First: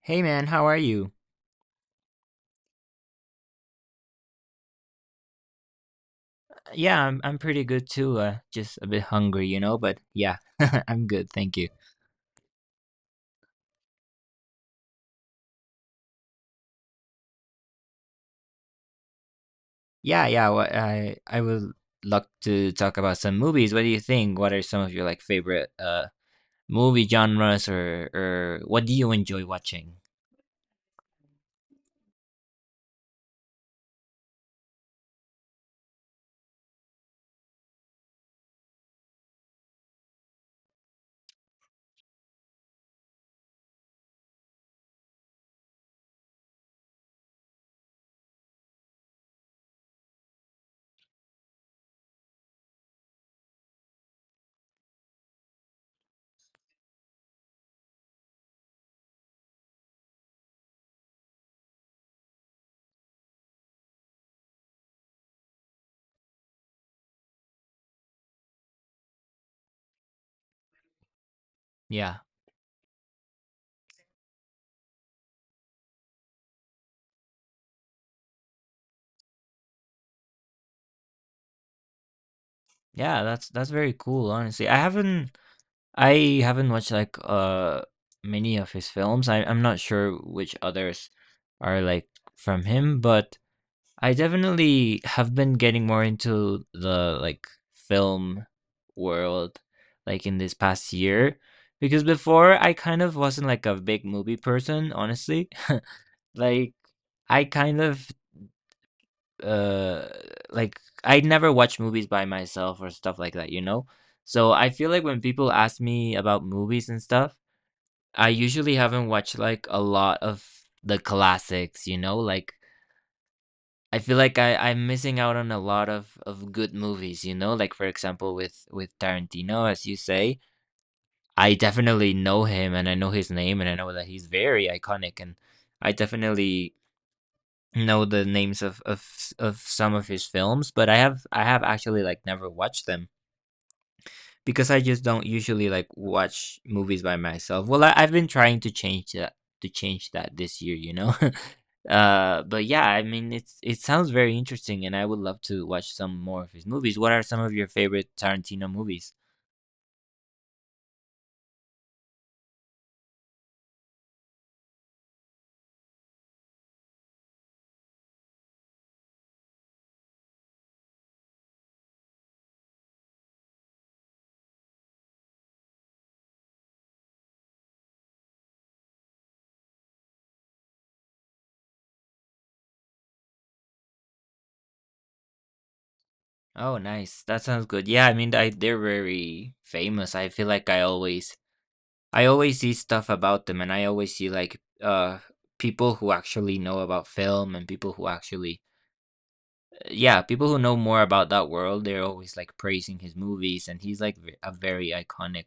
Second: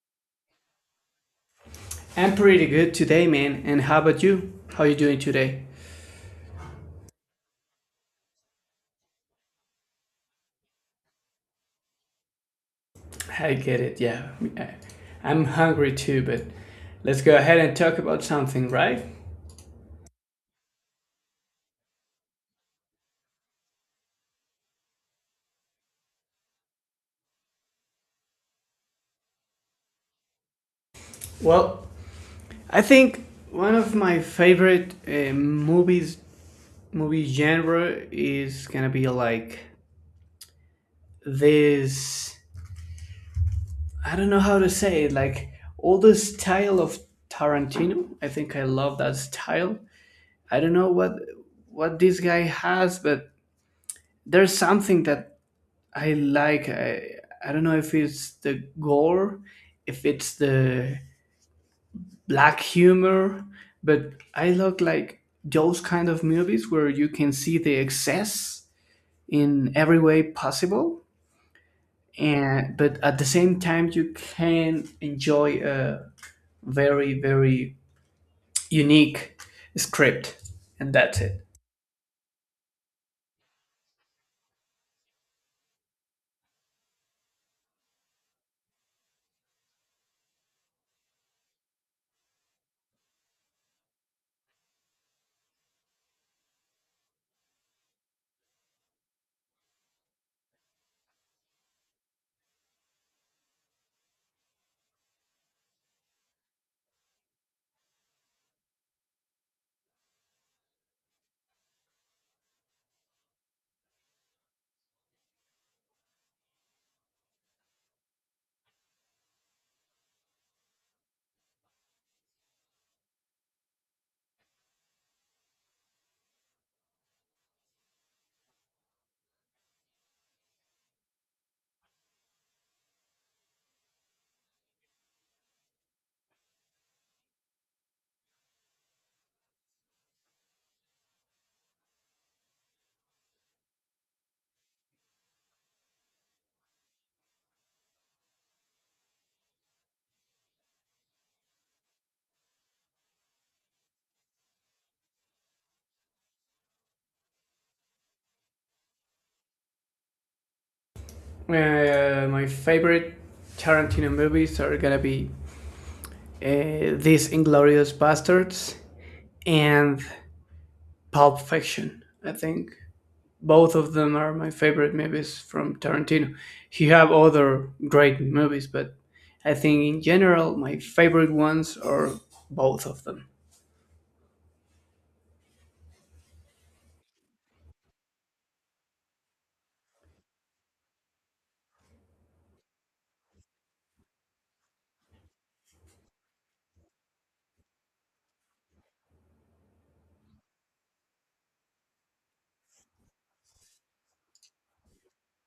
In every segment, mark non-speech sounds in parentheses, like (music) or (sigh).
Hey man, how are you? I'm pretty good today, man. And how about you? How you doing today? Yeah, I'm pretty good too. Just a bit hungry, you know, but yeah, (laughs) I'm good, thank you. I get it. Yeah, I- I'm hungry too. But let's go ahead and talk about something, right? Yeah, yeah, I would love to talk about some movies. What do you think? What are some of your like favorite movie genres or what do you enjoy watching? Well, I think one of my favorite movie genre is gonna be like this. I don't know how to say it. Like all the style of Tarantino. I think I love that style. I don't know what this guy has, but there's something that I like I don't know if it's the gore, if it's the black humor, but I look like those kind of movies where you can see the excess in every way possible Yeah. and but at the same time you can enjoy a very very unique script and that's it. Yeah, that's very cool, honestly. I haven't watched like many of his films. I'm not sure which others are like from him, but I definitely have been getting more into the like film world like in this past year because before I kind of wasn't like a big movie person, honestly. (laughs) Like I kind of uh like I never watch movies by myself or stuff like that, you know? So I feel like when people ask me about movies and stuff, I usually haven't watched like a lot of the classics, you know, like I feel like I'm missing out on a lot of good movies, you know? Like for example with Tarantino, as you say, I definitely know him and I know his name and I know that he's very iconic and I definitely know the names of some of his films, but I have actually like never watched them because I just don't usually like watch movies by myself. Well, I've been trying to change that this year, you know. (laughs) But yeah, I mean, it sounds very interesting, and I would love to watch some more of his movies. What are some of your favorite Tarantino movies? My favorite Tarantino movies are gonna be these Inglorious Bastards and Pulp Fiction, I think. Both of them are my favorite movies from Tarantino. He have other great movies, but I think in general my favorite ones are both of them. Oh, nice. That sounds good. Yeah, I mean, they're very famous. I feel like I always see stuff about them, and I always see like people who actually know about film and people who actually yeah, people who know more about that world, they're always like praising his movies, and he's like a very iconic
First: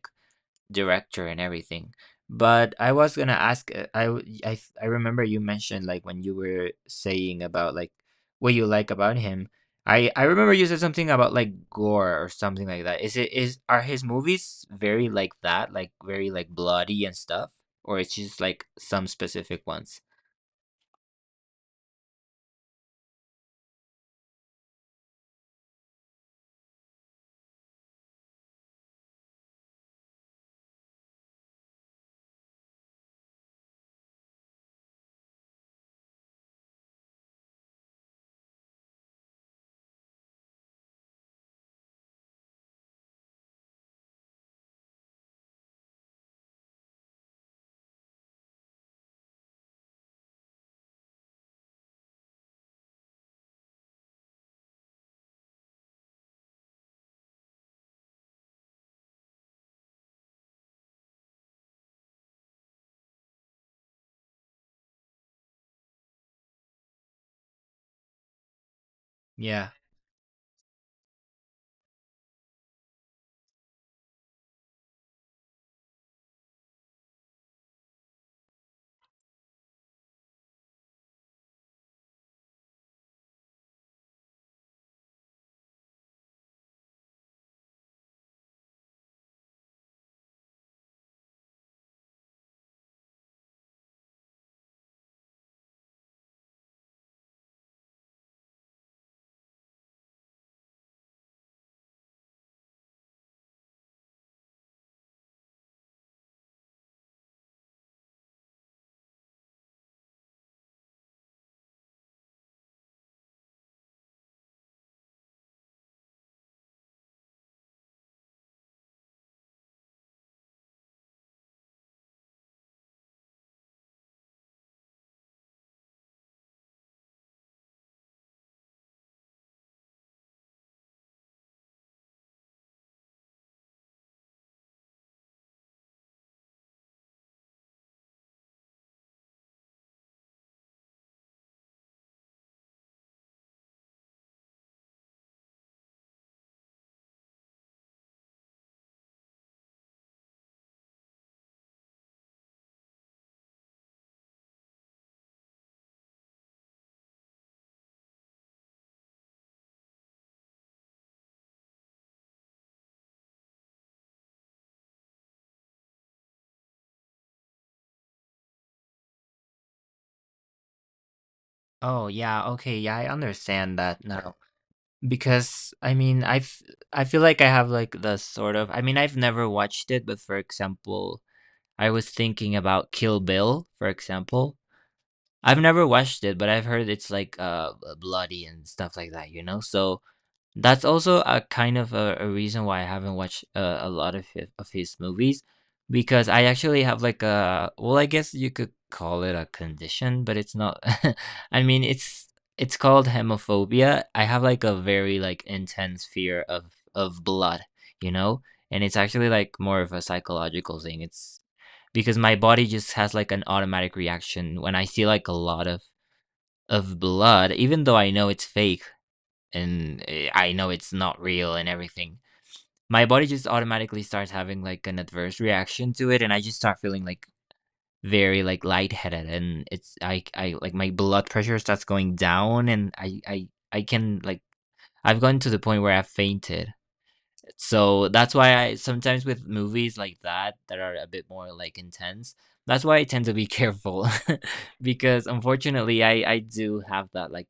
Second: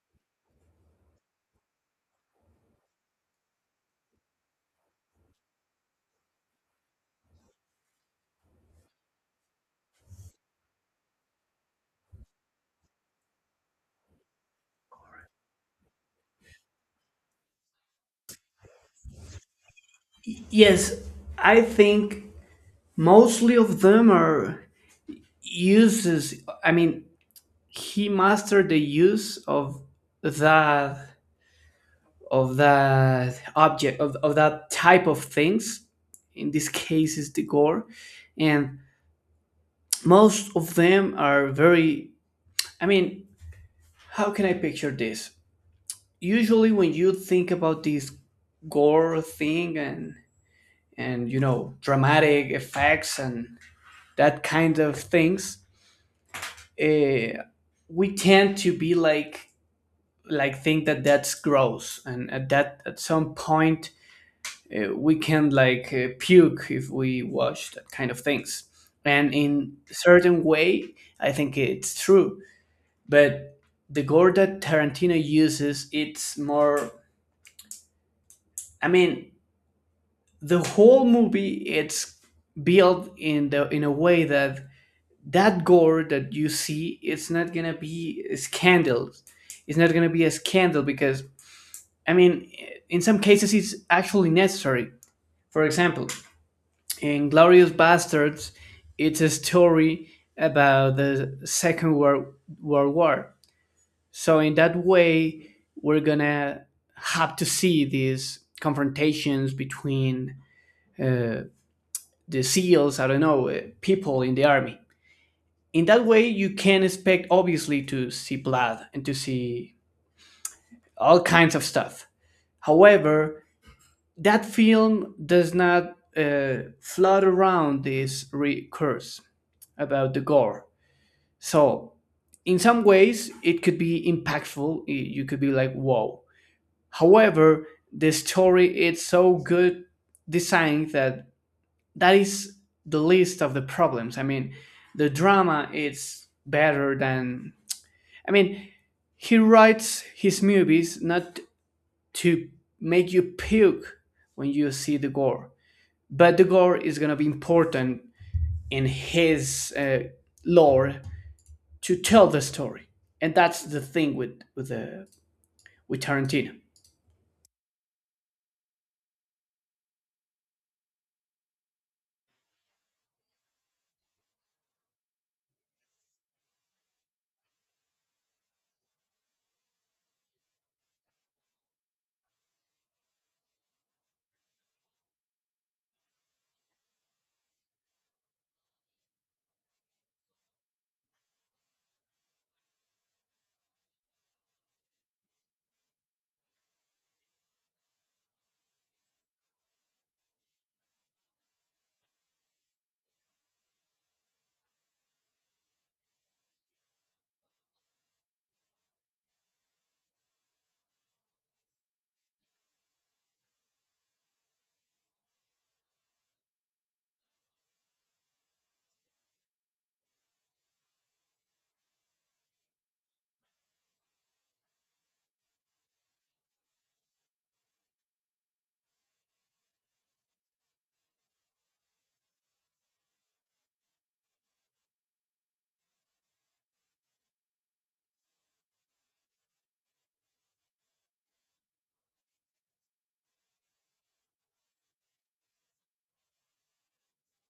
director and everything. But I was gonna ask, I w- I th- I remember you mentioned like when you were saying about like what you like about him. I remember you said something about like gore or something like that. Is it is Are his movies very like that, like very like bloody and stuff, or it's just like some specific ones? Yes, I think mostly of them are uses. I mean, he mastered the use of that object of that type of things. In this case, is the gore, and most of them are very, i mean how can I picture this? Usually when you think about this gore thing and dramatic effects and that kind of things, eh, we tend to be like think that that's gross and at that at some point we can puke if we watch that kind of things, and Yeah. in certain way I think it's true. But the gore that Tarantino uses, it's more. I mean, the whole movie it's built in the in a way that gore that you see, it's not gonna be a scandal. It's not gonna be a scandal because, I mean, in some cases, it's actually necessary. For example, in Glorious Bastards, it's a story about the Second World War. So in that way, we're gonna have to see these confrontations between uh, the SEALs, I don't know, people in the army. In that way, you can expect obviously to see blood and to see all kinds of stuff. However, that film does not flood around this about the gore. So, in some ways, it could be impactful. You could be like, "Whoa!" However, the story is so good designed that that is the least of the problems. I mean, the drama is better than, I mean, he writes his movies not to make you puke when you see the gore, but the gore is gonna be important in his lore to tell the story, and that's the thing with with Tarantino. Oh yeah. Okay. Yeah, I understand that now. Because I mean, I've I feel like I have like the sort of I mean, I've never watched it, but for example, I was thinking about Kill Bill, for example. I've never watched it, but I've heard it's like bloody and stuff like that, you know? So that's also a kind of a reason why I haven't watched a lot of of his movies because I actually have like a well, I guess you could call it a condition, but it's not. (laughs) I mean, it's called hemophobia. I have like a very like intense fear of blood, you know, and it's actually like more of a psychological thing. It's because my body just has like an automatic reaction when I see like a lot of blood, even though I know it's fake and I know it's not real and everything, my body just automatically starts having like an adverse reaction to it, and I just start feeling like very like lightheaded, and it's I like my blood pressure starts going down, and I can like I've gotten to the point where I've fainted. So that's why I sometimes with movies like that that are a bit more like intense. That's why I tend to be careful (laughs) because unfortunately I do have that like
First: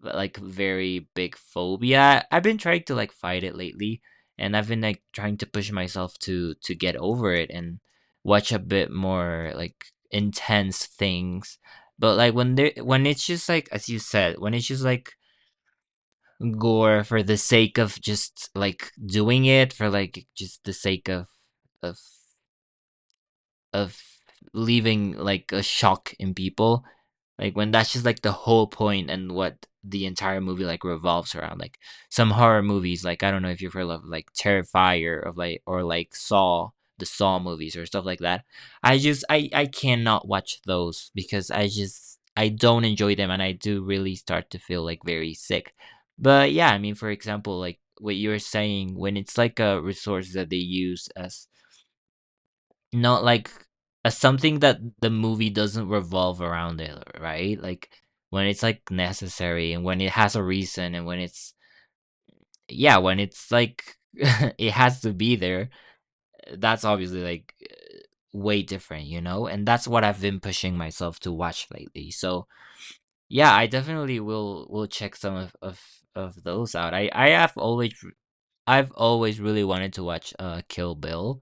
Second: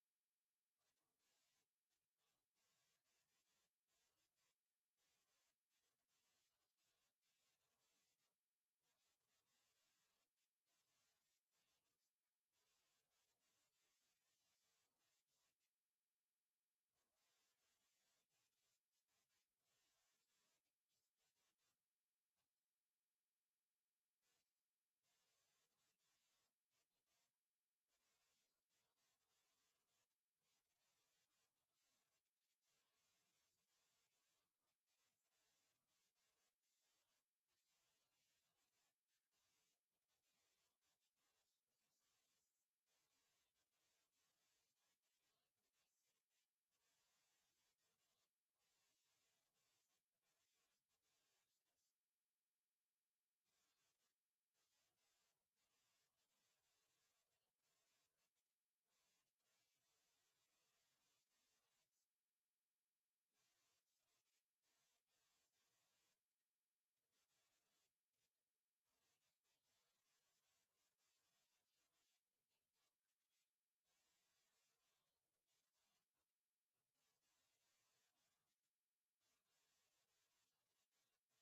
like very big phobia. I've been trying to like fight it lately, and I've been like trying to push myself to get over it and watch a bit more like intense things. But like when there when it's just like as you said, when it's just like gore for the sake of just like doing it for like just the sake of of leaving like a shock in people like when that's just like the whole point and what the entire movie like revolves around, like some horror movies. Like I don't know if you've heard of like Terrifier of like, or like Saw, the Saw movies or stuff like that. I just I cannot watch those because I just I don't enjoy them and I do really start to feel like very sick. But yeah, I mean for example like what you were saying when it's like a resource that they use as not like a something that the movie doesn't revolve around it, right? Like when it's like necessary and when it has a reason and when it's yeah, when it's like (laughs) it has to be there, that's obviously like way different, you know? And that's what I've been pushing myself to watch lately. So, yeah, I definitely will check some of those out. I have always I've always really wanted to watch Kill Bill.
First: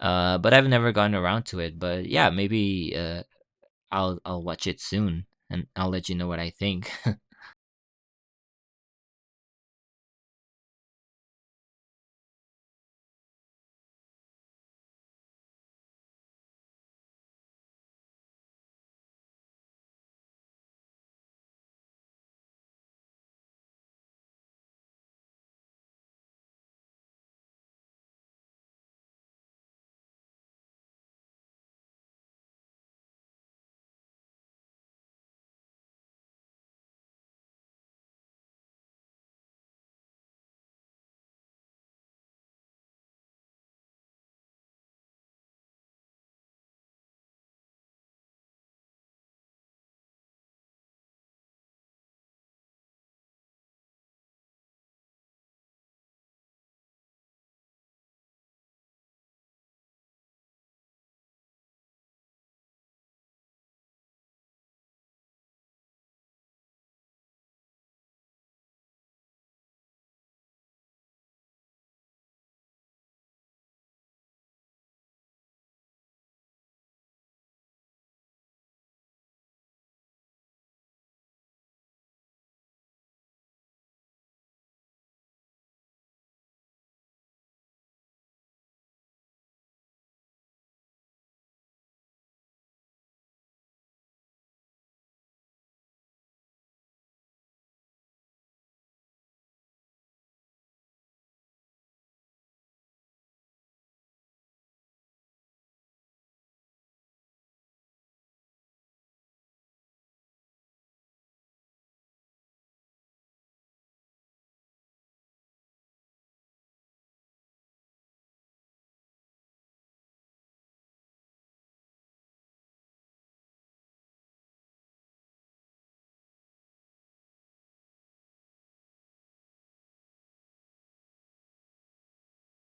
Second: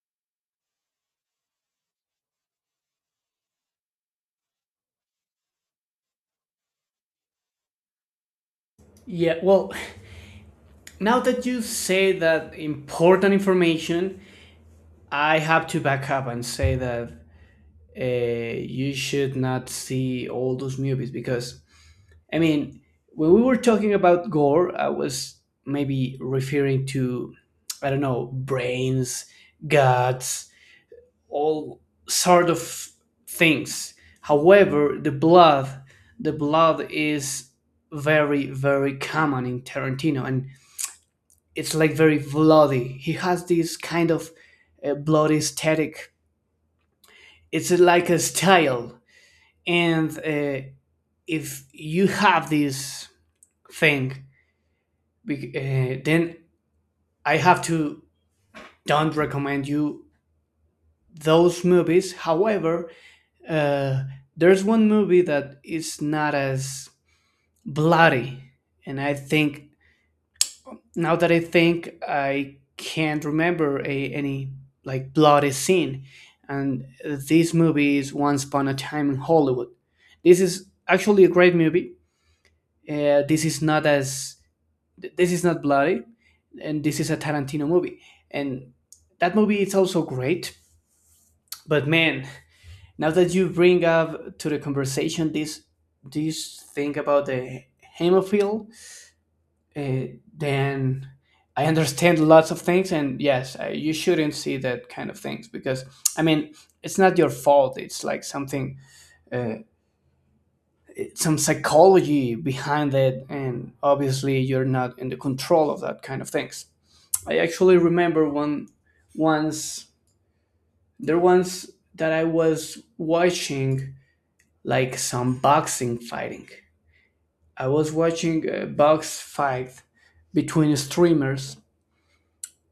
But I've never gotten around to it. But yeah, maybe I'll watch it soon and I'll let you know what I think. (laughs) Yeah, well, now that you say that important information, I have to back up and say that you should not see all those movies because, I mean, when we were talking about gore, I was maybe referring to, I don't know, brains, guts, all sort of things. However, the blood, is very, very common in Tarantino, and it's like very bloody. He has this kind of bloody aesthetic. It's like a style, and if you have this thing, then I have to don't recommend you those movies. However, uh, there's one movie that is not as bloody, and I think now that I think, I can't remember any like bloody scene. And this movie is Once Upon a Time in Hollywood. This is actually a great movie. This is not as this is not bloody, and this is a Tarantino movie. And that movie is also great. But man, now that you bring up to the conversation this thing about the hemophile, uh, then I understand lots of things, and yes, you shouldn't see that kind of things because, I mean, it's not your fault. It's like something, uh, some psychology behind it, and obviously you're not in the control of that kind of things. I actually remember one once there once that I was watching like some boxing fighting. I was watching a box fight between streamers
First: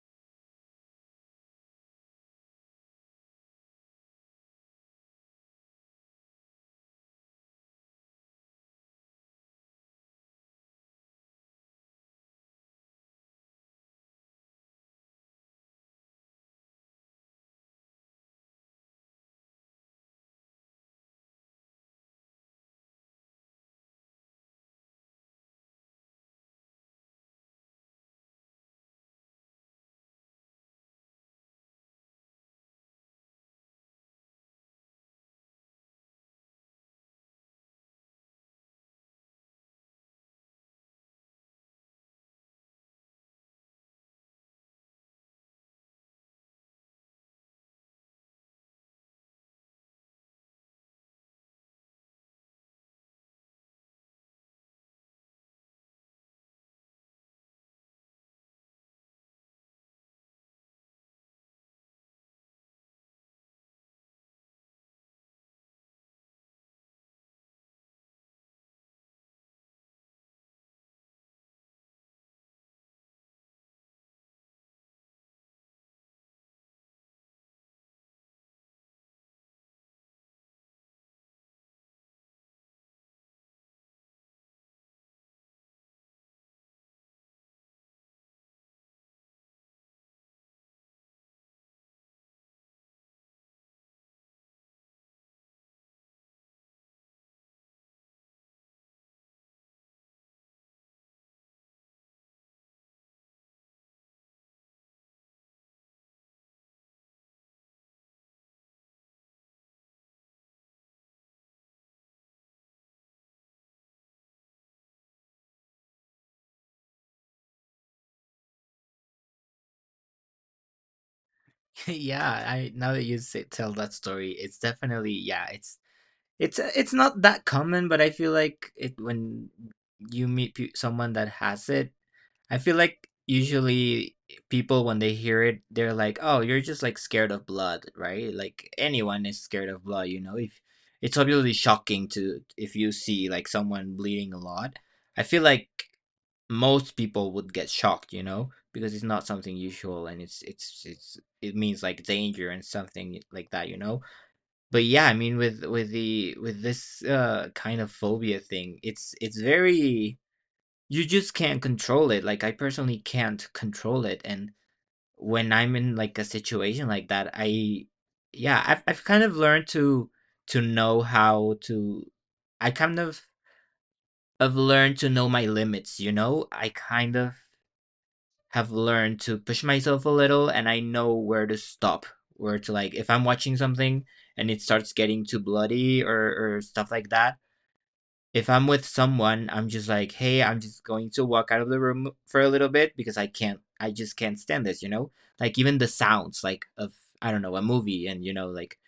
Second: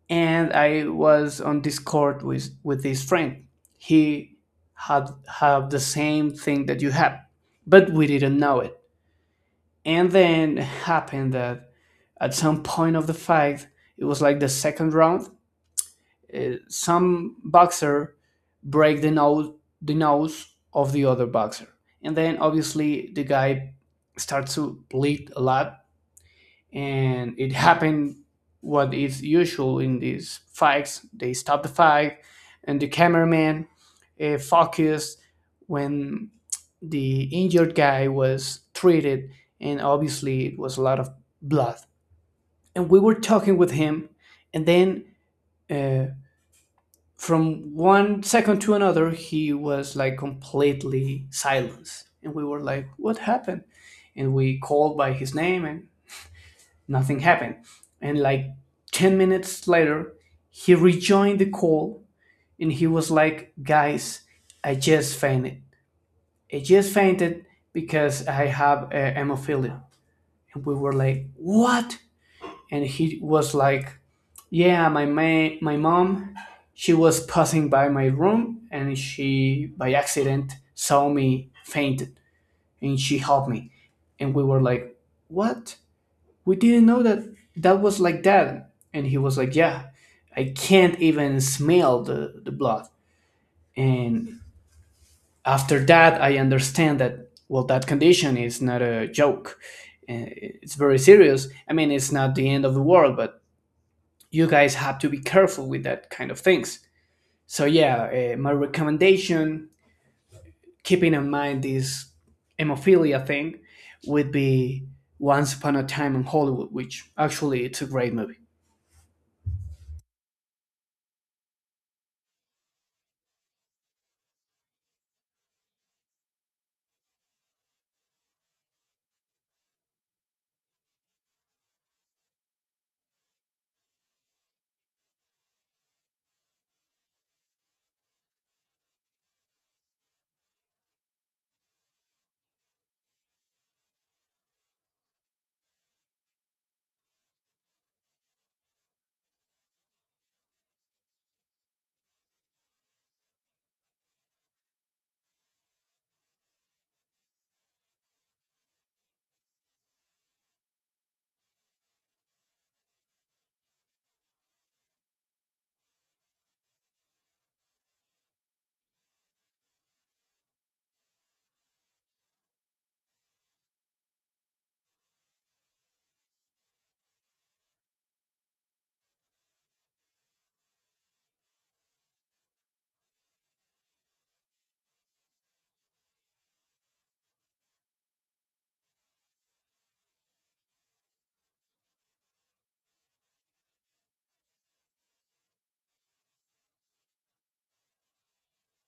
and I was on Discord with this friend. He had had the same thing that you had, but we didn't know it. And then happened that at some point of the fight, it was like the second round. Some boxer break the nose of the other boxer, and then obviously the guy starts to bleed a lot, and it happened what is usual in these fights, they stop the fight, and the cameraman focused when the injured guy was treated, and obviously it was a lot of blood. And we were talking with him, and then, uh, from one second to another he was like completely silenced, and we were like, what happened? And we called by his name, and nothing happened. And like 10 minutes later, he rejoined the call, and he was like, "Guys, I just fainted. I just fainted because I have hemophilia." And we were like, "What?" And he was like, "Yeah, my mom, she was passing by my room, and she, by accident, saw me fainted, and she helped me." And we were like, "What?" We didn't know that was like that, and he was like, "Yeah, I can't even smell the blood." And after that I understand that, well, that condition is not a joke. Uh, it's very serious. I mean, it's not the end of the world, but you guys have to be careful with that kind of things. So yeah, my recommendation, keeping in mind this hemophilia thing, would be Once Upon a Time in Hollywood, which actually it's a great movie. (laughs) Yeah, I now that you say, tell that story, it's definitely yeah, it's it's not that common, but I feel like it when you meet someone that has it, I feel like usually people when they hear it, they're like, "Oh, you're just like scared of blood, right?" Like anyone is scared of blood, you know. If it's obviously shocking to if you see like someone bleeding a lot. I feel like most people would get shocked, you know, because it's not something usual and it's it means like danger and something like that, you know. But yeah, I mean with the with this kind of phobia thing, it's very you just can't control it. Like I personally can't control it. And when I'm in like a situation like that, I yeah, I've kind of learned to know how to I kind of have learned to know my limits, you know? I kind of have learned to push myself a little and I know where to stop. Where to like if I'm watching something and it starts getting too bloody or stuff like that, if I'm with someone, I'm just like, "Hey, I'm just going to walk out of the room for a little bit because I just can't stand this," you know? Like even the sounds like of I don't know, a movie and you know like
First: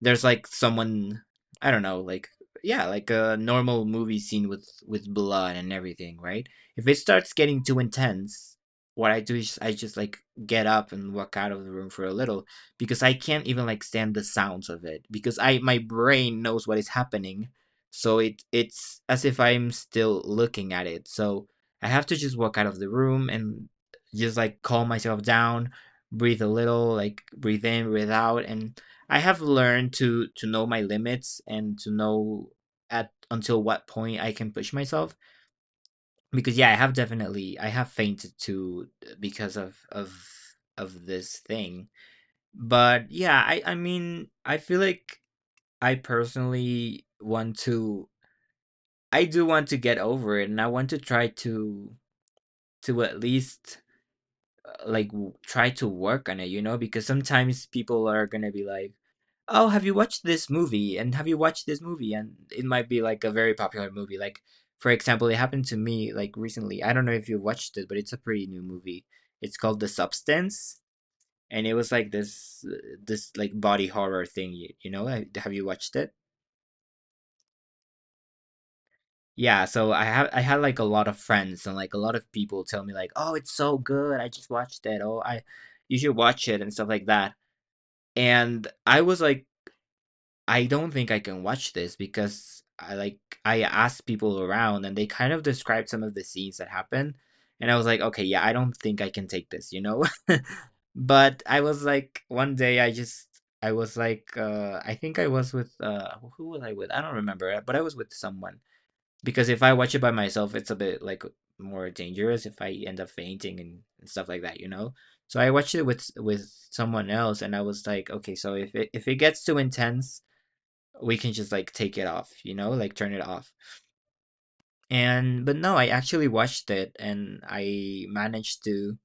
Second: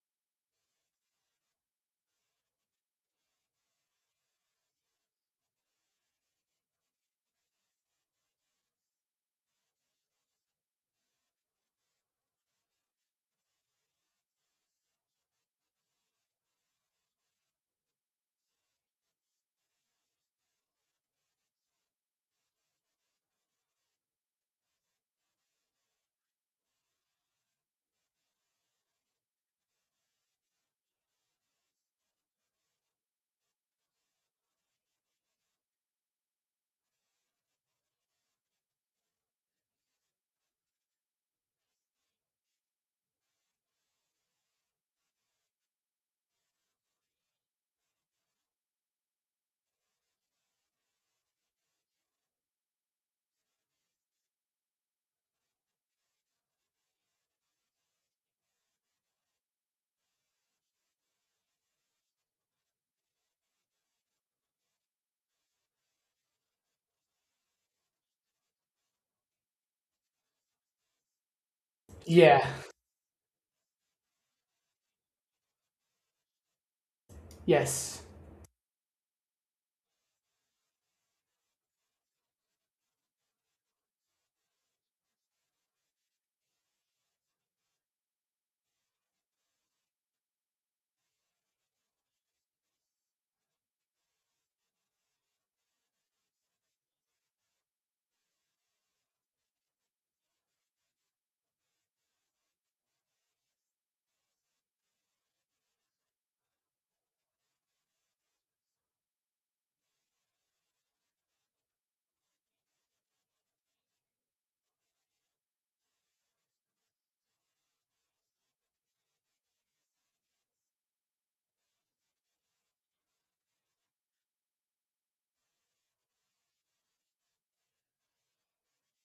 there's like someone I don't know, like yeah, like a normal movie scene with blood and everything, right? If it starts getting too intense, what I do is I just like get up and walk out of the room for a little because I can't even like stand the sounds of it because I my brain knows what is happening so it's as if I'm still looking at it. So I have to just walk out of the room and just like calm myself down, breathe a little, like breathe in, breathe out, and I have learned to know my limits and to know at until what point I can push myself. Because yeah, I have fainted too because of this thing. But yeah, I mean I feel like I personally want to I do want to get over it, and I want to try to at least try to work on it, you know, because sometimes people are gonna be like, "Oh, have you watched this movie?" and "Have you watched this movie?" and it might be like a very popular movie. Like, for example, it happened to me like recently. I don't know if you watched it, but it's a pretty new movie. It's called The Substance, and it was like Yeah. this this like body horror thing, you know? Have you watched it? Yes. Yeah, so I had like a lot of friends and like a lot of people tell me like, "Oh, it's so good. I just watched it. Oh, I you should watch it and stuff like that." And I was like, "I don't think I can watch this because I like I asked people around and they kind of described some of the scenes that happened." And I was like, "Okay, yeah, I don't think I can take this, you know?" (laughs) But I was like one day I just I was like I think I was with who was I with? I don't remember, but I was with someone because if I watch it by myself, it's a bit like more dangerous if I end up fainting and stuff like that, you know. So I watched it with someone else, and I was like, okay, so if it gets too intense, we can just like take it off, you know, like turn it off. And but no, I actually watched it, and I managed to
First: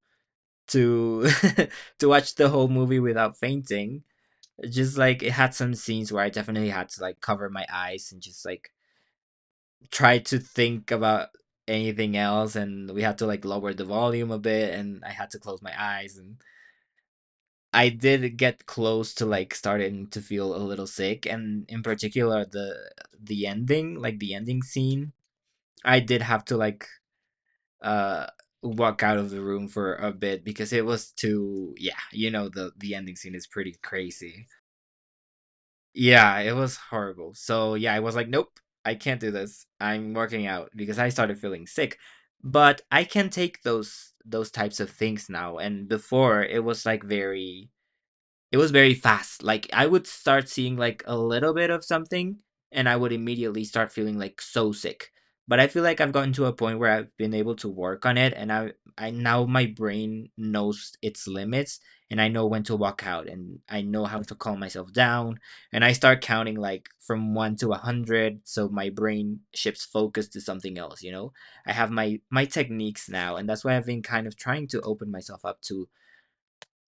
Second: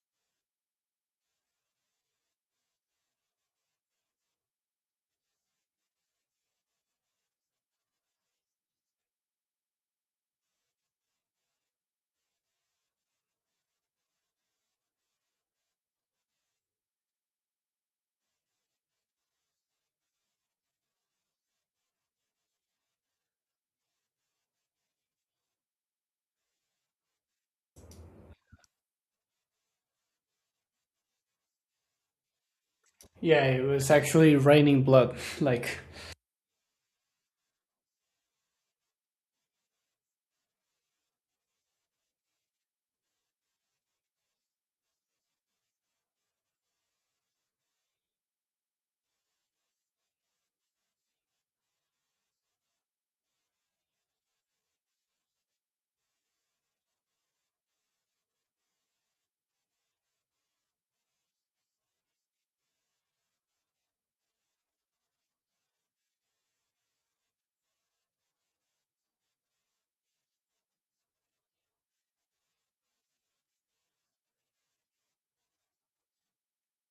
to (laughs) to watch the whole movie without fainting. Just like it had some scenes where I definitely had to like cover my eyes and just like try to think about anything else, and we had to like lower the volume a bit, and I had to close my eyes. And I did get close to like starting to feel a little sick, and in particular the ending, like the ending scene, I did have to like uh walk out of the room for a bit because it was too, yeah, you know, the ending scene Yeah, is it pretty was actually crazy. raining blood. (laughs) Like, Yeah, it was horrible. So yeah, I was like, nope, I can't do this. I'm working out because I started feeling sick. But I can take those types of things now. And before it was like very it was very fast. Like I would start seeing like a little bit of something, and I would immediately start feeling like so sick. But I feel like I've gotten to a point where I've been able to work on it, and I now, my brain knows its limits, and I know when to walk out, and I know how to calm myself down, and I start counting like from 1 to a 100 so my brain shifts focus to something else, you know? I have my techniques now, and that's why I've been kind of trying to open myself up to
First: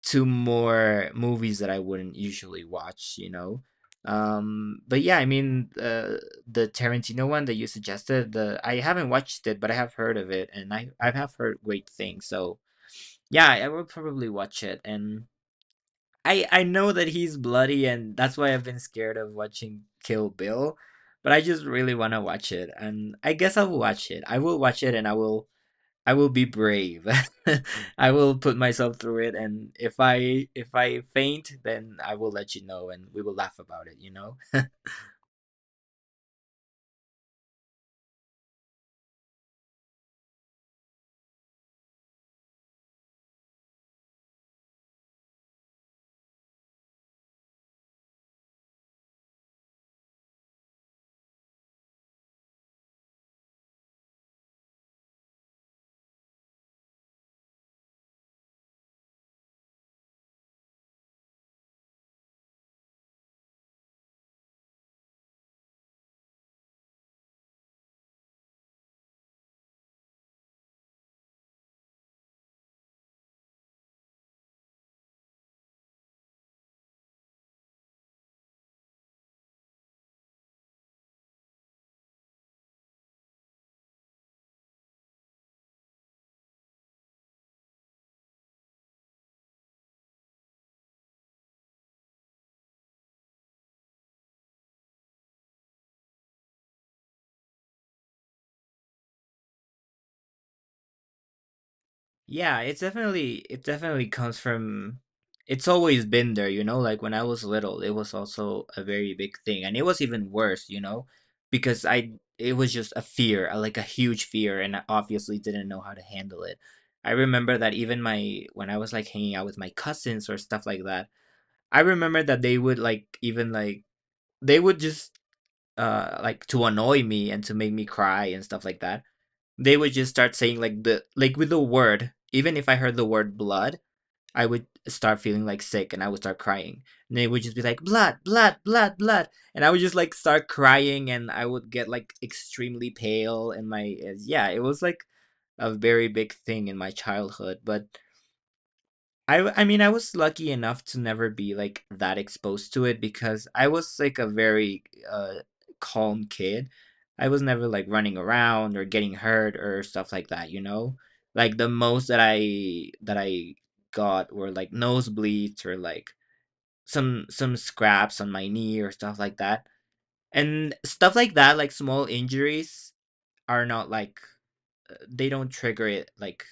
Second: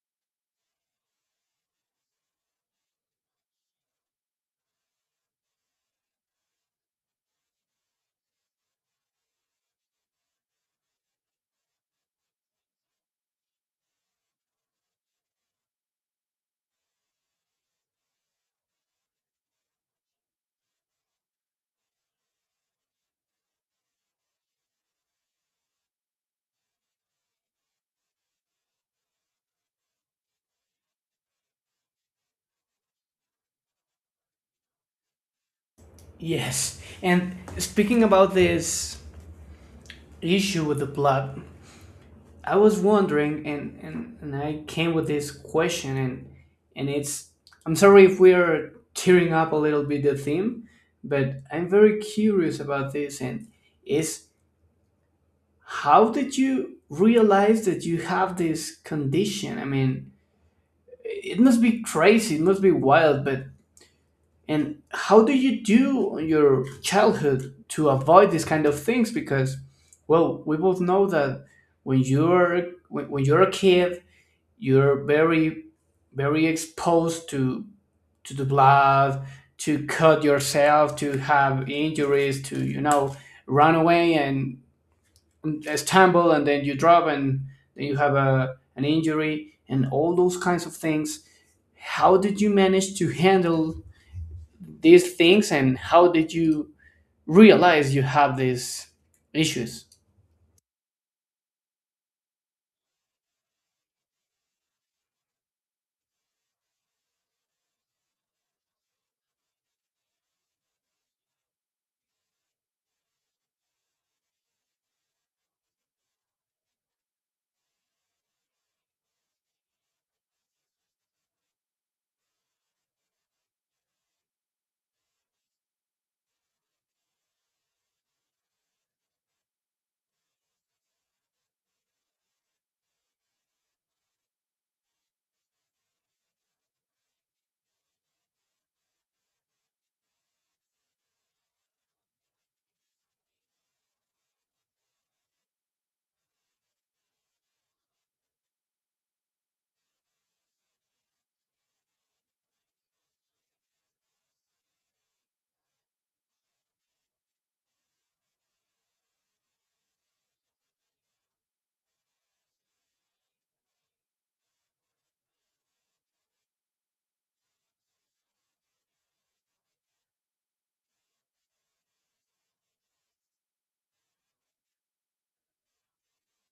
more movies that I wouldn't usually watch, you know. But yeah, I mean, The Tarantino one that you suggested, the I haven't watched it, but I have heard of it, and I have heard great things. So yeah, I will probably watch it, and I know that he's bloody, and that's why I've been scared of watching Kill Bill, but I just really want to watch it, and I guess I'll watch it. I will watch it, and I will be brave. (laughs) I will put myself through it, and if I faint, then I will let you know, and we will laugh about it. You know? yes. And speaking about this issue with the blood, I was wondering, and I came with this question, and it's, I'm sorry if we are tearing up a little bit the theme, but I'm very curious about this, and is, how did you realize that you have this condition? I mean, it must be crazy, it must be wild, but and how do you do your childhood to avoid these kind of things? Because, well, we both know that when you're a kid, you're very very exposed to the blood, to cut yourself, to have injuries, to run away and stumble, and then you drop, and then you have a an injury, and all those kinds of things. How did you manage to handle these things, and how did you realize you have these issues? Yeah, it's definitely it definitely comes from. It's always been there, you know. Like when I was little, it was also a very big thing, and it was even worse, you know, because I it was just a fear, like a huge fear, and I obviously didn't know how to handle it. I remember that even my, when I was like hanging out with my cousins or stuff like that. I remember that they would like even like they would just like to annoy me and to make me cry and stuff like that. They would just start saying like the, like with the word, even if I heard the word blood, I would start feeling like sick, and I would start crying. And they would just be like blood, blood, blood, blood, and I would just like start crying, and I would get like extremely pale, and my yeah, it was like a very big thing in my childhood, but I mean, I was lucky enough to never be like that exposed to it because I was like a very uh calm kid. I was never like running around or getting hurt or stuff like that, you know? Like the most that I got were like nosebleeds or like some scraps on my knee or stuff like that. And stuff like that, like small injuries are not like they don't trigger it like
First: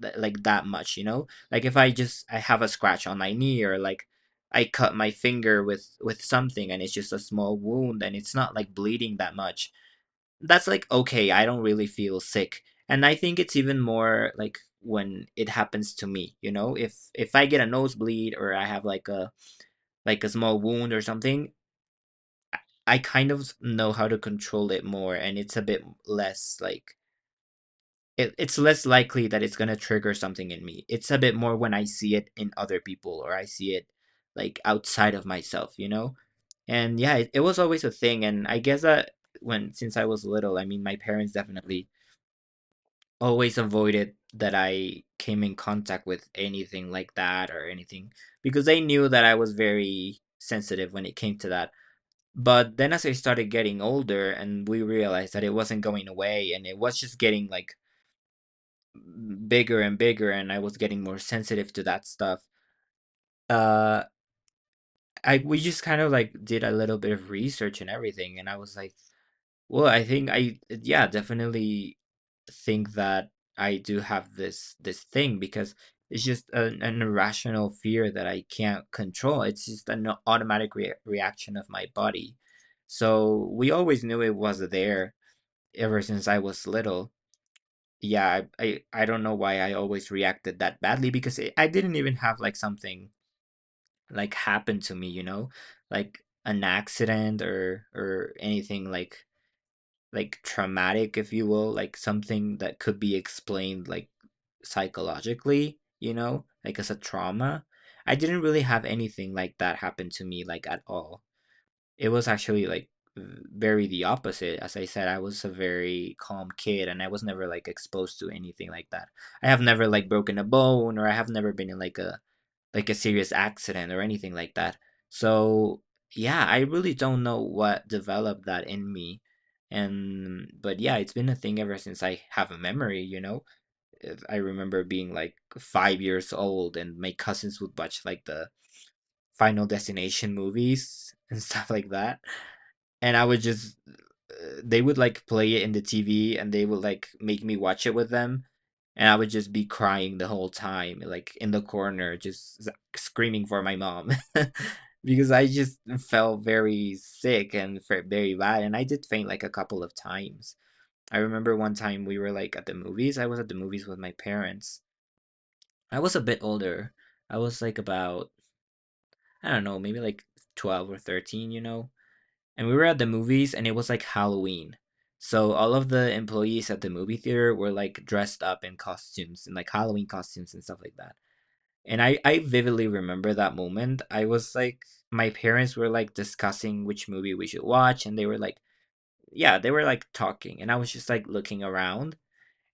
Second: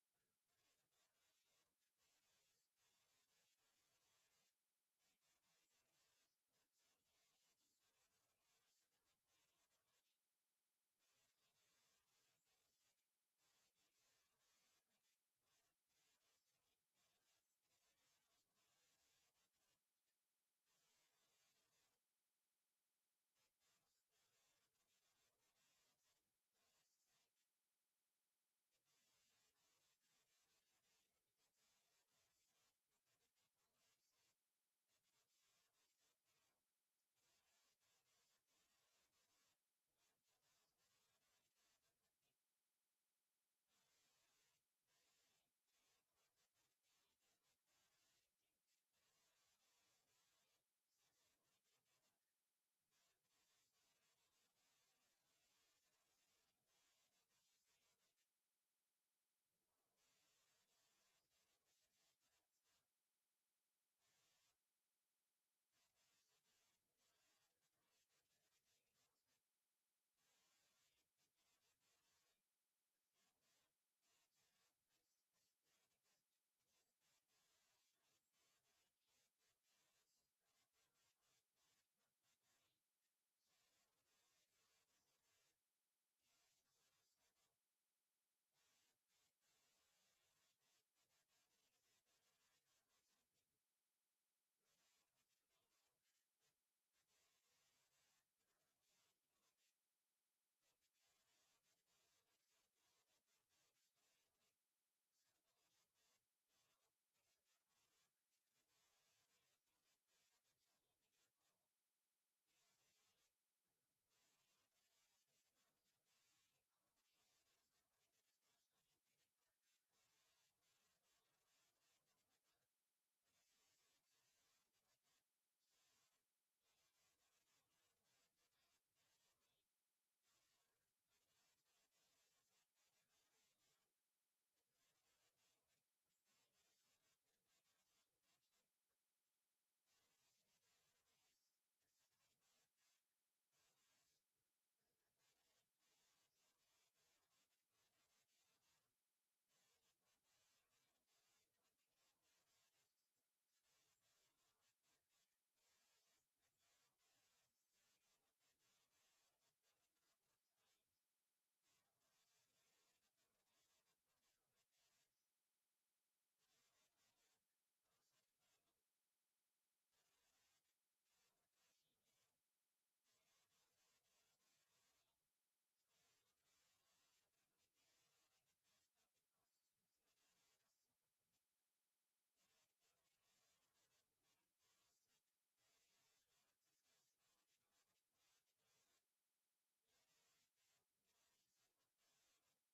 like that much, you know, like if I have a scratch on my knee, or like I cut my finger with something, and it's just a small wound, and it's not like bleeding that much, that's like okay, I don't really feel sick. And I think it's even more like when it happens to me, you know, if I get a nosebleed or I have like a small wound or something, I kind of know how to control it more, and it's a bit less like it's less likely that it's going to trigger something in me. It's a bit more when I see it in other people or I see it like outside of myself, you know? And yeah, it was always a thing. And I guess that since I was little, I mean, my parents definitely always avoided that I came in contact with anything like that or anything because they knew that I was very sensitive when it came to that. But then as I started getting older, and we realized that it wasn't going away, and it was just getting like bigger and bigger, and I was getting more sensitive to that stuff. Uh I We just kind of like did a little bit of research and everything, and I was like, well, I think I yeah, definitely think that I do have this thing because it's just an irrational fear that I can't control. It's just an automatic reaction of my body. So we always knew it was there ever since I was little. Yeah, I, I don't know why I always reacted that badly because I didn't even have like something like happen to me, you know, like an accident or anything like traumatic, if you will, like something that could be explained like psychologically, you know, like as a trauma. I didn't really have anything like that happen to me like at all. It was actually, like, very the opposite. As I said, I was a very calm kid, and I was never, like, exposed to anything like that. I have never, like, broken a bone, or I have never been in, like, a a serious accident or anything like that. So, yeah, I really don't know what developed that in me, and but, yeah, it's been a thing ever since I have a memory, you know? If I remember being, like, 5 years old, and my cousins would watch, like, the Final Destination movies and (laughs) stuff like that, and I would just they would like play it in the TV, and they would like make me watch it with them, and I would just be crying the whole time like in the corner, just screaming for my mom (laughs) because I just felt very sick and very bad, and I did faint like a couple of times. I remember one time we were like at the movies. I was at the movies with my parents. I was a bit older. I was like about I don't know, maybe like 12 or 13, you know, and we were at the movies, and it was like Halloween. So all of the employees at the movie theater were like dressed up in costumes, in like Halloween costumes and stuff like that. And I vividly remember that moment. I was like my parents were like discussing which movie we should watch, and they were like yeah, they were like talking, and I was just like looking around.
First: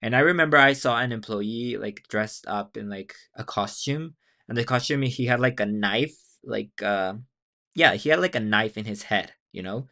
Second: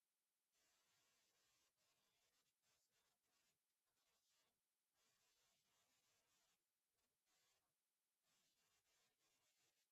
And I remember I saw an employee like dressed up in like a costume, and the costume he had like a knife, like yeah, he had, like, a knife in his head, you know?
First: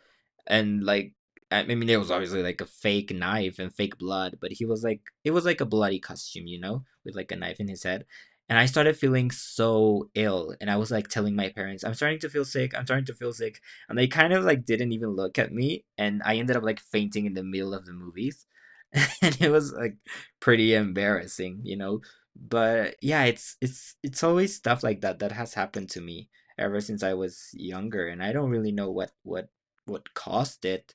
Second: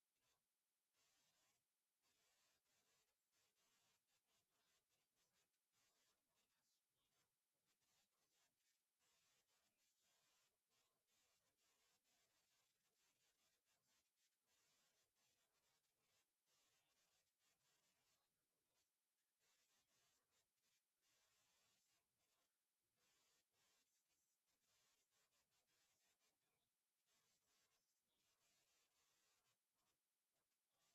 And, like, I mean, it was obviously, like, a fake knife and fake blood, but he was like it was like a bloody costume, you know, with, like, a knife in his head, and I started feeling so ill, and I was, like, telling my parents, "I'm starting to feel sick, I'm starting to feel sick," and they kind of, like, didn't even look at me, and I ended up, like, fainting in the middle of the movies, (laughs) and it was, like, pretty embarrassing, you know? But, yeah, it's always stuff like that that has happened to me, ever since I was younger, and I don't really know what what caused it,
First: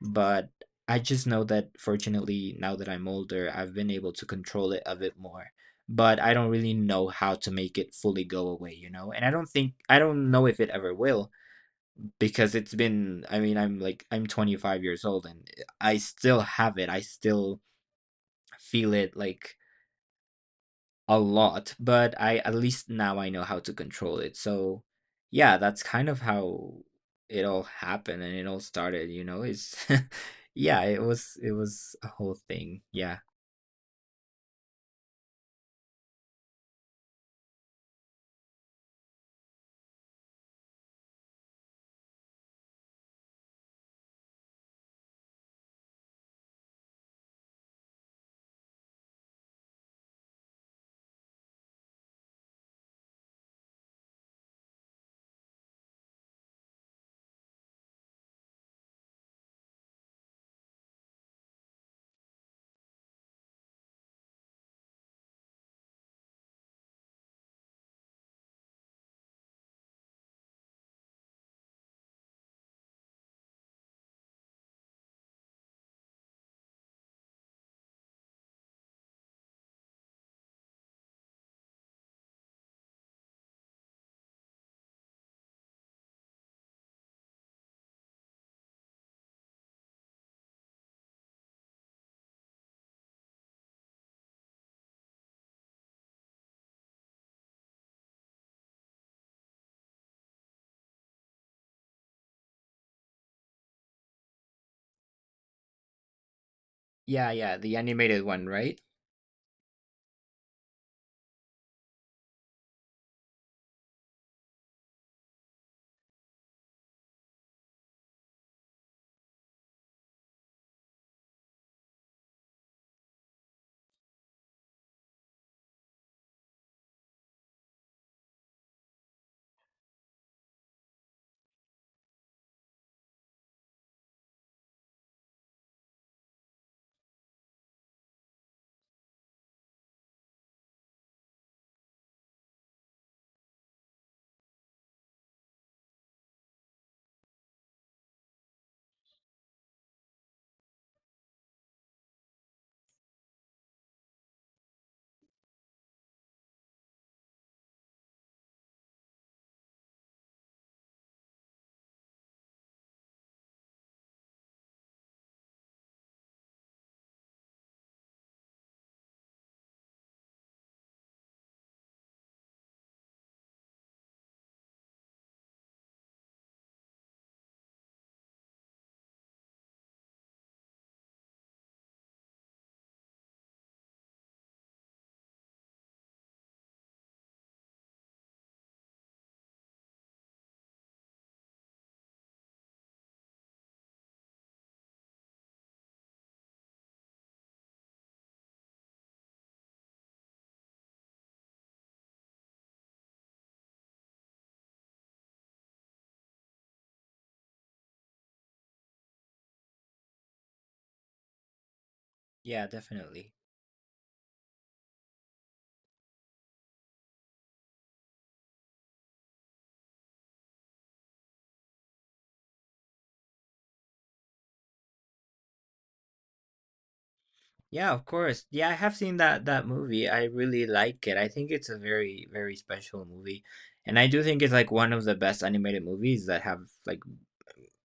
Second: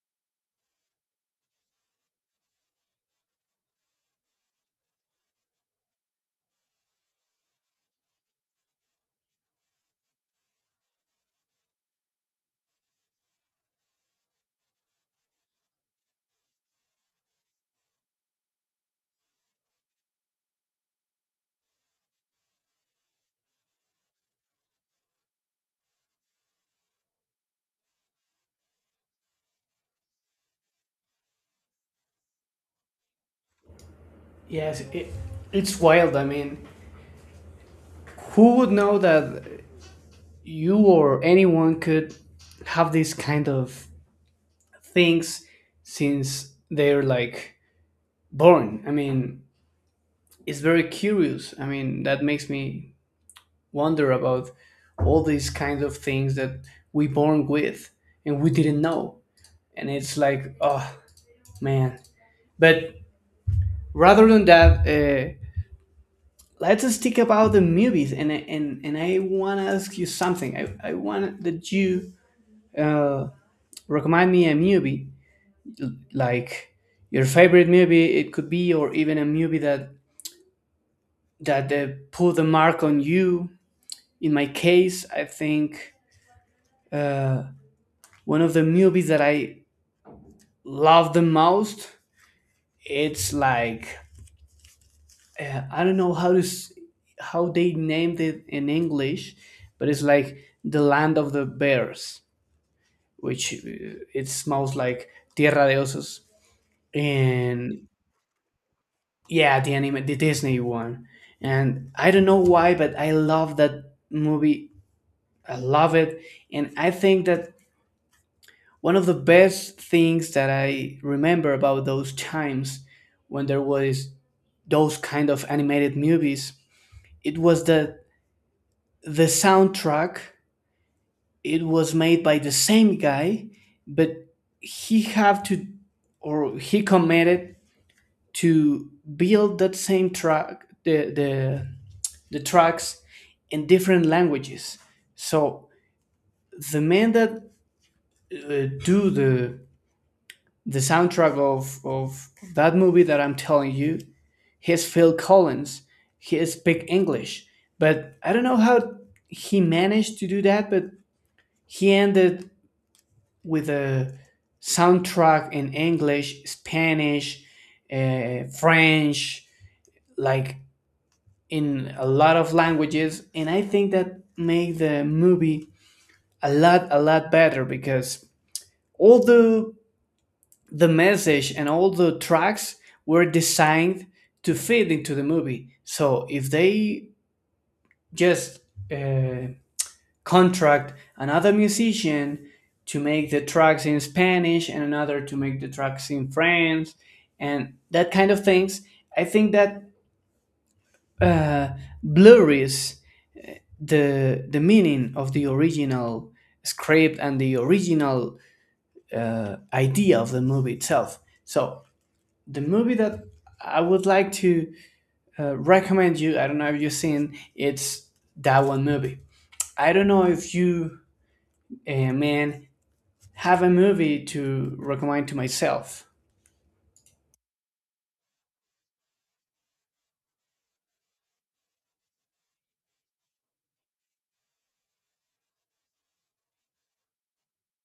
but I just know that fortunately now that I'm older, I've been able to control it a bit more. But I don't really know how to make it fully go away, you know? And I don't think I don't know if it ever will because it's been, I mean, I'm 25 years old, and I still have it. I still feel it like a lot, but I at least now I know how to control it. So yeah, that's kind of how it all happened and it all started, you know. It's (laughs) yeah, it was a whole thing. Yeah. Yes It's wild. I mean, who would know that you or anyone could have these kind of things since they're like born? I mean, it's very curious. I mean, that makes me wonder about all these kinds of things that we born with and we didn't know, and it's like, oh man. But rather than that, let's stick about the movies, and I want to ask you something. I want that you uh, recommend me a movie like your favorite movie, it could be, or even a movie that put a mark on you. In my case, I think uh, one of the movies that I love the most, it's like, I don't know how to how they named it in English, but it's like The Land of the Bears, which it smells like Tierra de Osos, Yeah, yeah, the and animated one, right? yeah, the anime, the Disney one. And I don't know why, but I love that movie. I love it, and I think that one of the best things that I remember about those times when there was those kind of animated movies, it was that the soundtrack it was made by the same guy, but he have to or he committed to build that same track, the tracks in different languages. So the men that do the soundtrack of that movie that I'm telling you, he's Phil Collins. He speak English, but I don't know how he managed to do that, but he ended with a soundtrack in English, Spanish, French, like in a lot of languages. And I think that made the movie a lot better because all the message and all the tracks were designed to fit into the movie. So if they just uh, contract another musician to make the tracks in Spanish and another to make the tracks in French and that kind of things, I think that blurries the meaning of the original script and the original idea of the movie itself. So the Yeah, movie that definitely. I would like to recommend you, I don't know if you've seen, it's that one movie. I don't know if you, man, have a movie to recommend to myself. Yeah, of course. Yeah, I have seen that movie. I really like it. I think it's a very special movie. And I do think it's like one of the best animated movies that have like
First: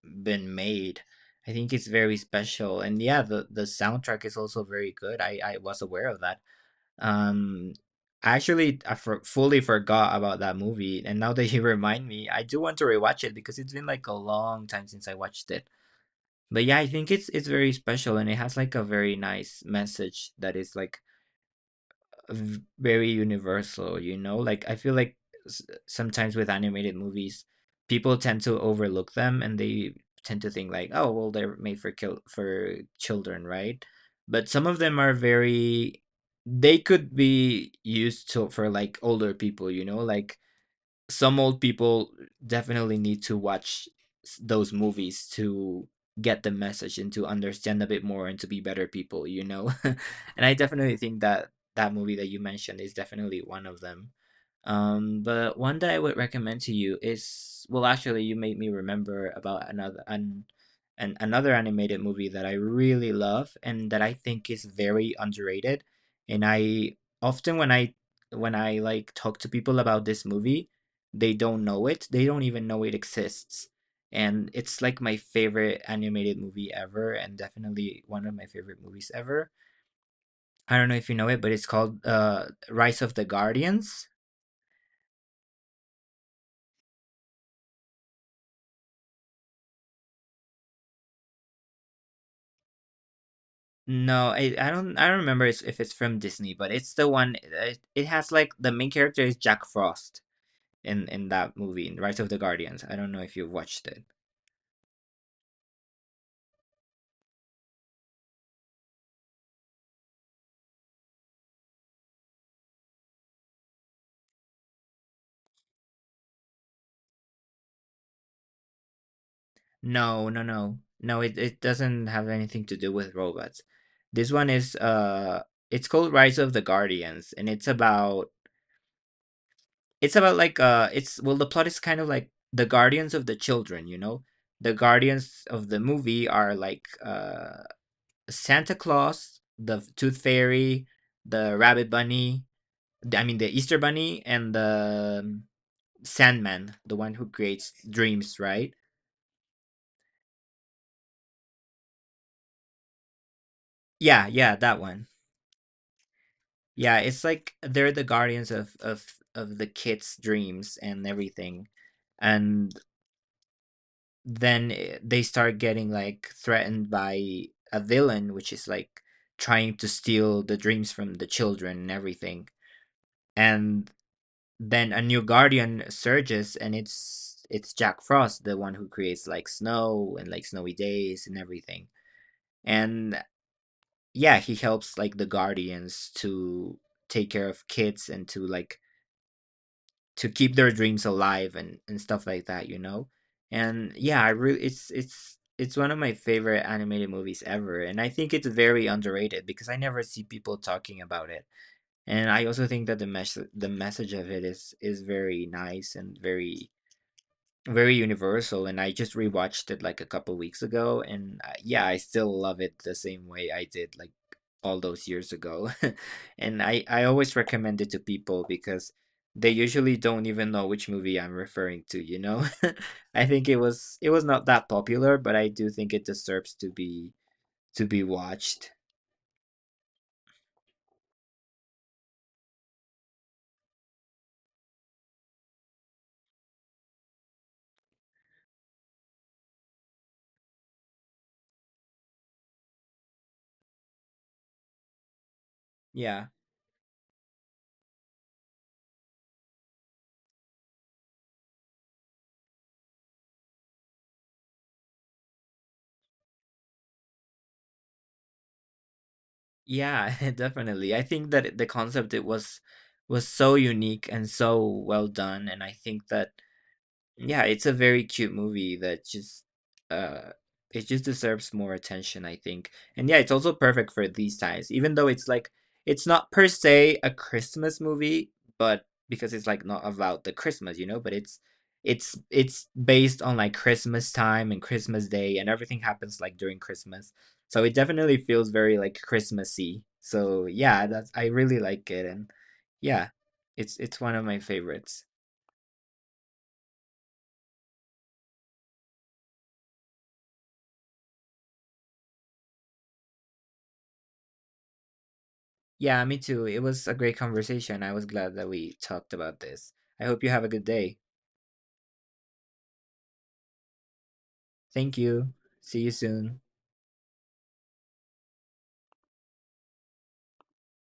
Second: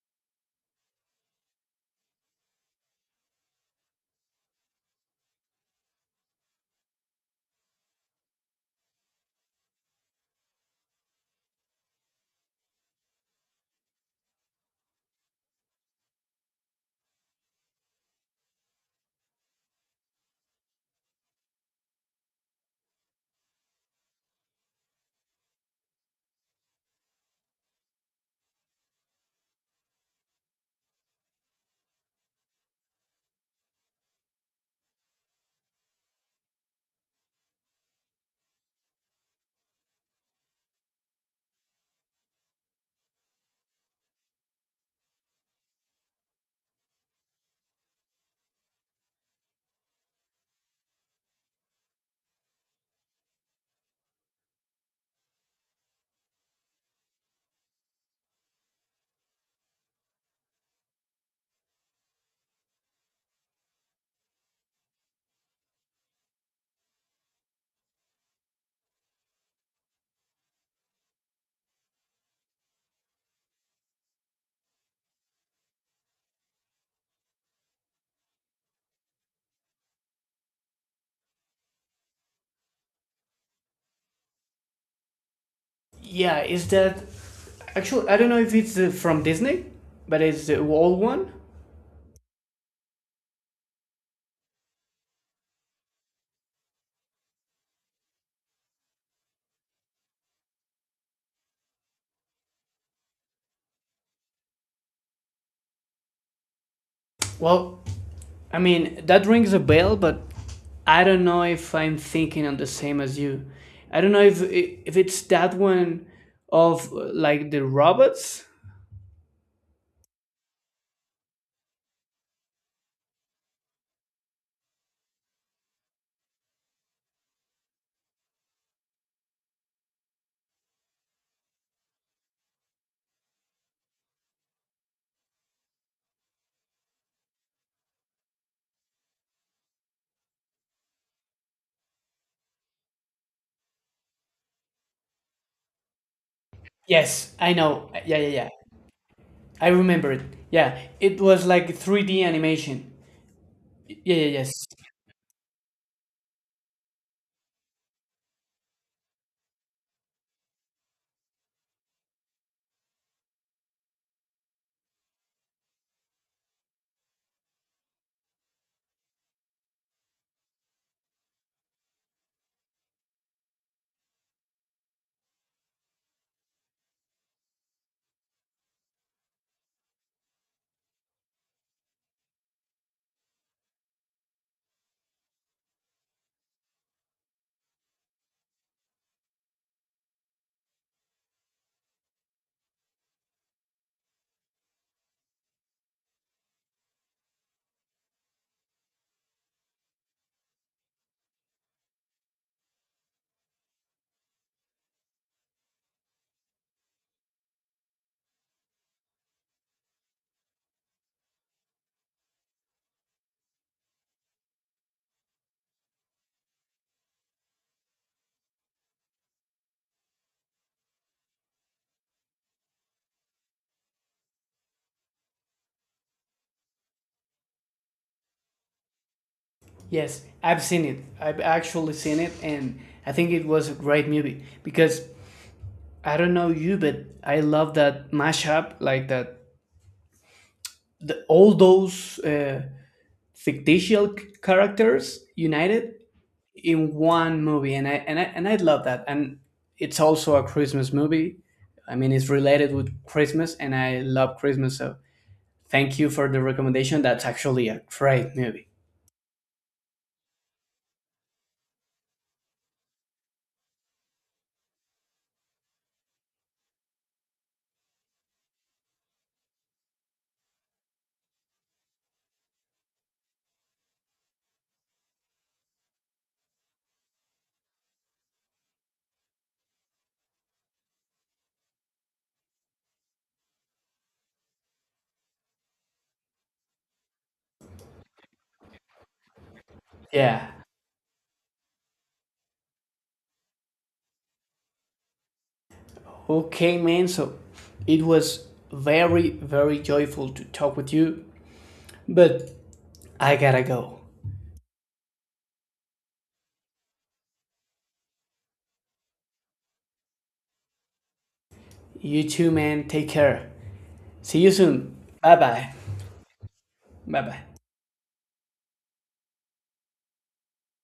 been made. I think it's very special, and yeah, the soundtrack is also very good. I was aware of that. Um, I actually fully forgot about that movie, and now that you (laughs) remind me, I do want to rewatch it because it's been like a long time since I watched it. But yeah, I think it's very special, and it has like a very nice message that is like very universal, you know? Like I feel like s- sometimes with animated movies, people tend to overlook them and they tend to think like, oh, well, they're made for kill for children, right? But some of them are very they could be used to for like older people, you know? Like some old people definitely need to watch those movies to get the message and to understand a bit more and to be better people, you know? (laughs) And I definitely think that that movie that you mentioned is definitely one of them. But one that I would recommend to you is well, actually, you made me remember about another an another animated movie that I really love and that I think is very underrated. And I often when I like talk to people about this movie, they don't know it. They don't even know it exists. And it's like my favorite animated movie ever, and definitely one of my favorite movies ever. I don't know if you know it, but it's called Rise of the Guardians. Yeah, is that actually? I don't know if it's from Disney, but it's the old one. No, I don't remember if it's from Disney, but it's the one it has like the main character is Jack Frost in that movie, in Rise of the Guardians. I don't know if you've watched it. Well, I mean, that rings a bell, but I don't know if I'm thinking on the same as you. I don't know if it's that one of like the robots. No, no, no. No, it doesn't have anything to do with robots. This one is it's called Rise of the Guardians and it's about like it's well the plot is kind of like the guardians of the children, you know? The guardians of the movie are like Santa Claus, the Tooth Fairy, the Rabbit Bunny, I mean the Easter Bunny, and the Sandman, the one who Yes, I creates know. Yeah, yeah, dreams, yeah. right? I remember it. Yeah, it was like 3D animation. Yeah, yeah, Yeah, yeah, yes. that one. Yeah, it's like they're the guardians of the kids' dreams and everything, and then they start getting like threatened by a villain, which is like trying to steal the dreams from the children and everything. And then a new guardian surges and it's Jack Frost, the one who creates like snow and like snowy days and everything. And yeah, he helps like the guardians to take care of kids and to like to keep their dreams alive and stuff like that, you know? And yeah, I really it's one of my favorite animated movies ever and I think it's very underrated because I never see people talking about it, and I also think that the message of it is very nice and very very universal, and I just rewatched it like a couple weeks ago, and yeah, I still love it the same way I did like all those years ago. (laughs) And I always recommend it to people because they usually don't even know which movie I'm referring to, you know. (laughs) I think it was not that popular, but I do think it deserves to be watched. Yes, I've seen it. I've actually seen it, and I think it was a great movie because I don't know you, but I love that mashup, like that. The, all those fictitious characters united Yeah. in one movie, and I love that, and it's also a Christmas movie. I mean, it's related with Christmas and I love Christmas, so thank you for the recommendation. That's actually a great movie. Yeah. (laughs) Definitely, I think that the concept it was so unique and so well done, and I think that yeah, it's a very cute movie that just uh it just deserves more attention, I think. And yeah, it's also perfect for these times, even though it's like it's not per se a Christmas movie, but because it's like not about the Christmas, you know, but it's based on like Christmas time and Christmas Day and everything happens like during Christmas. So it definitely feels very like Christmassy. So Yeah. yeah, that's I really like it. And yeah, it's one of my favorites. Okay man, so it was very very joyful to talk with you, but I gotta go. Yeah, me too. It was a great conversation. I was glad that we talked about this. I hope you have a good day. You too man, take care. See you soon. Thank you. Bye bye. See you soon. Bye bye.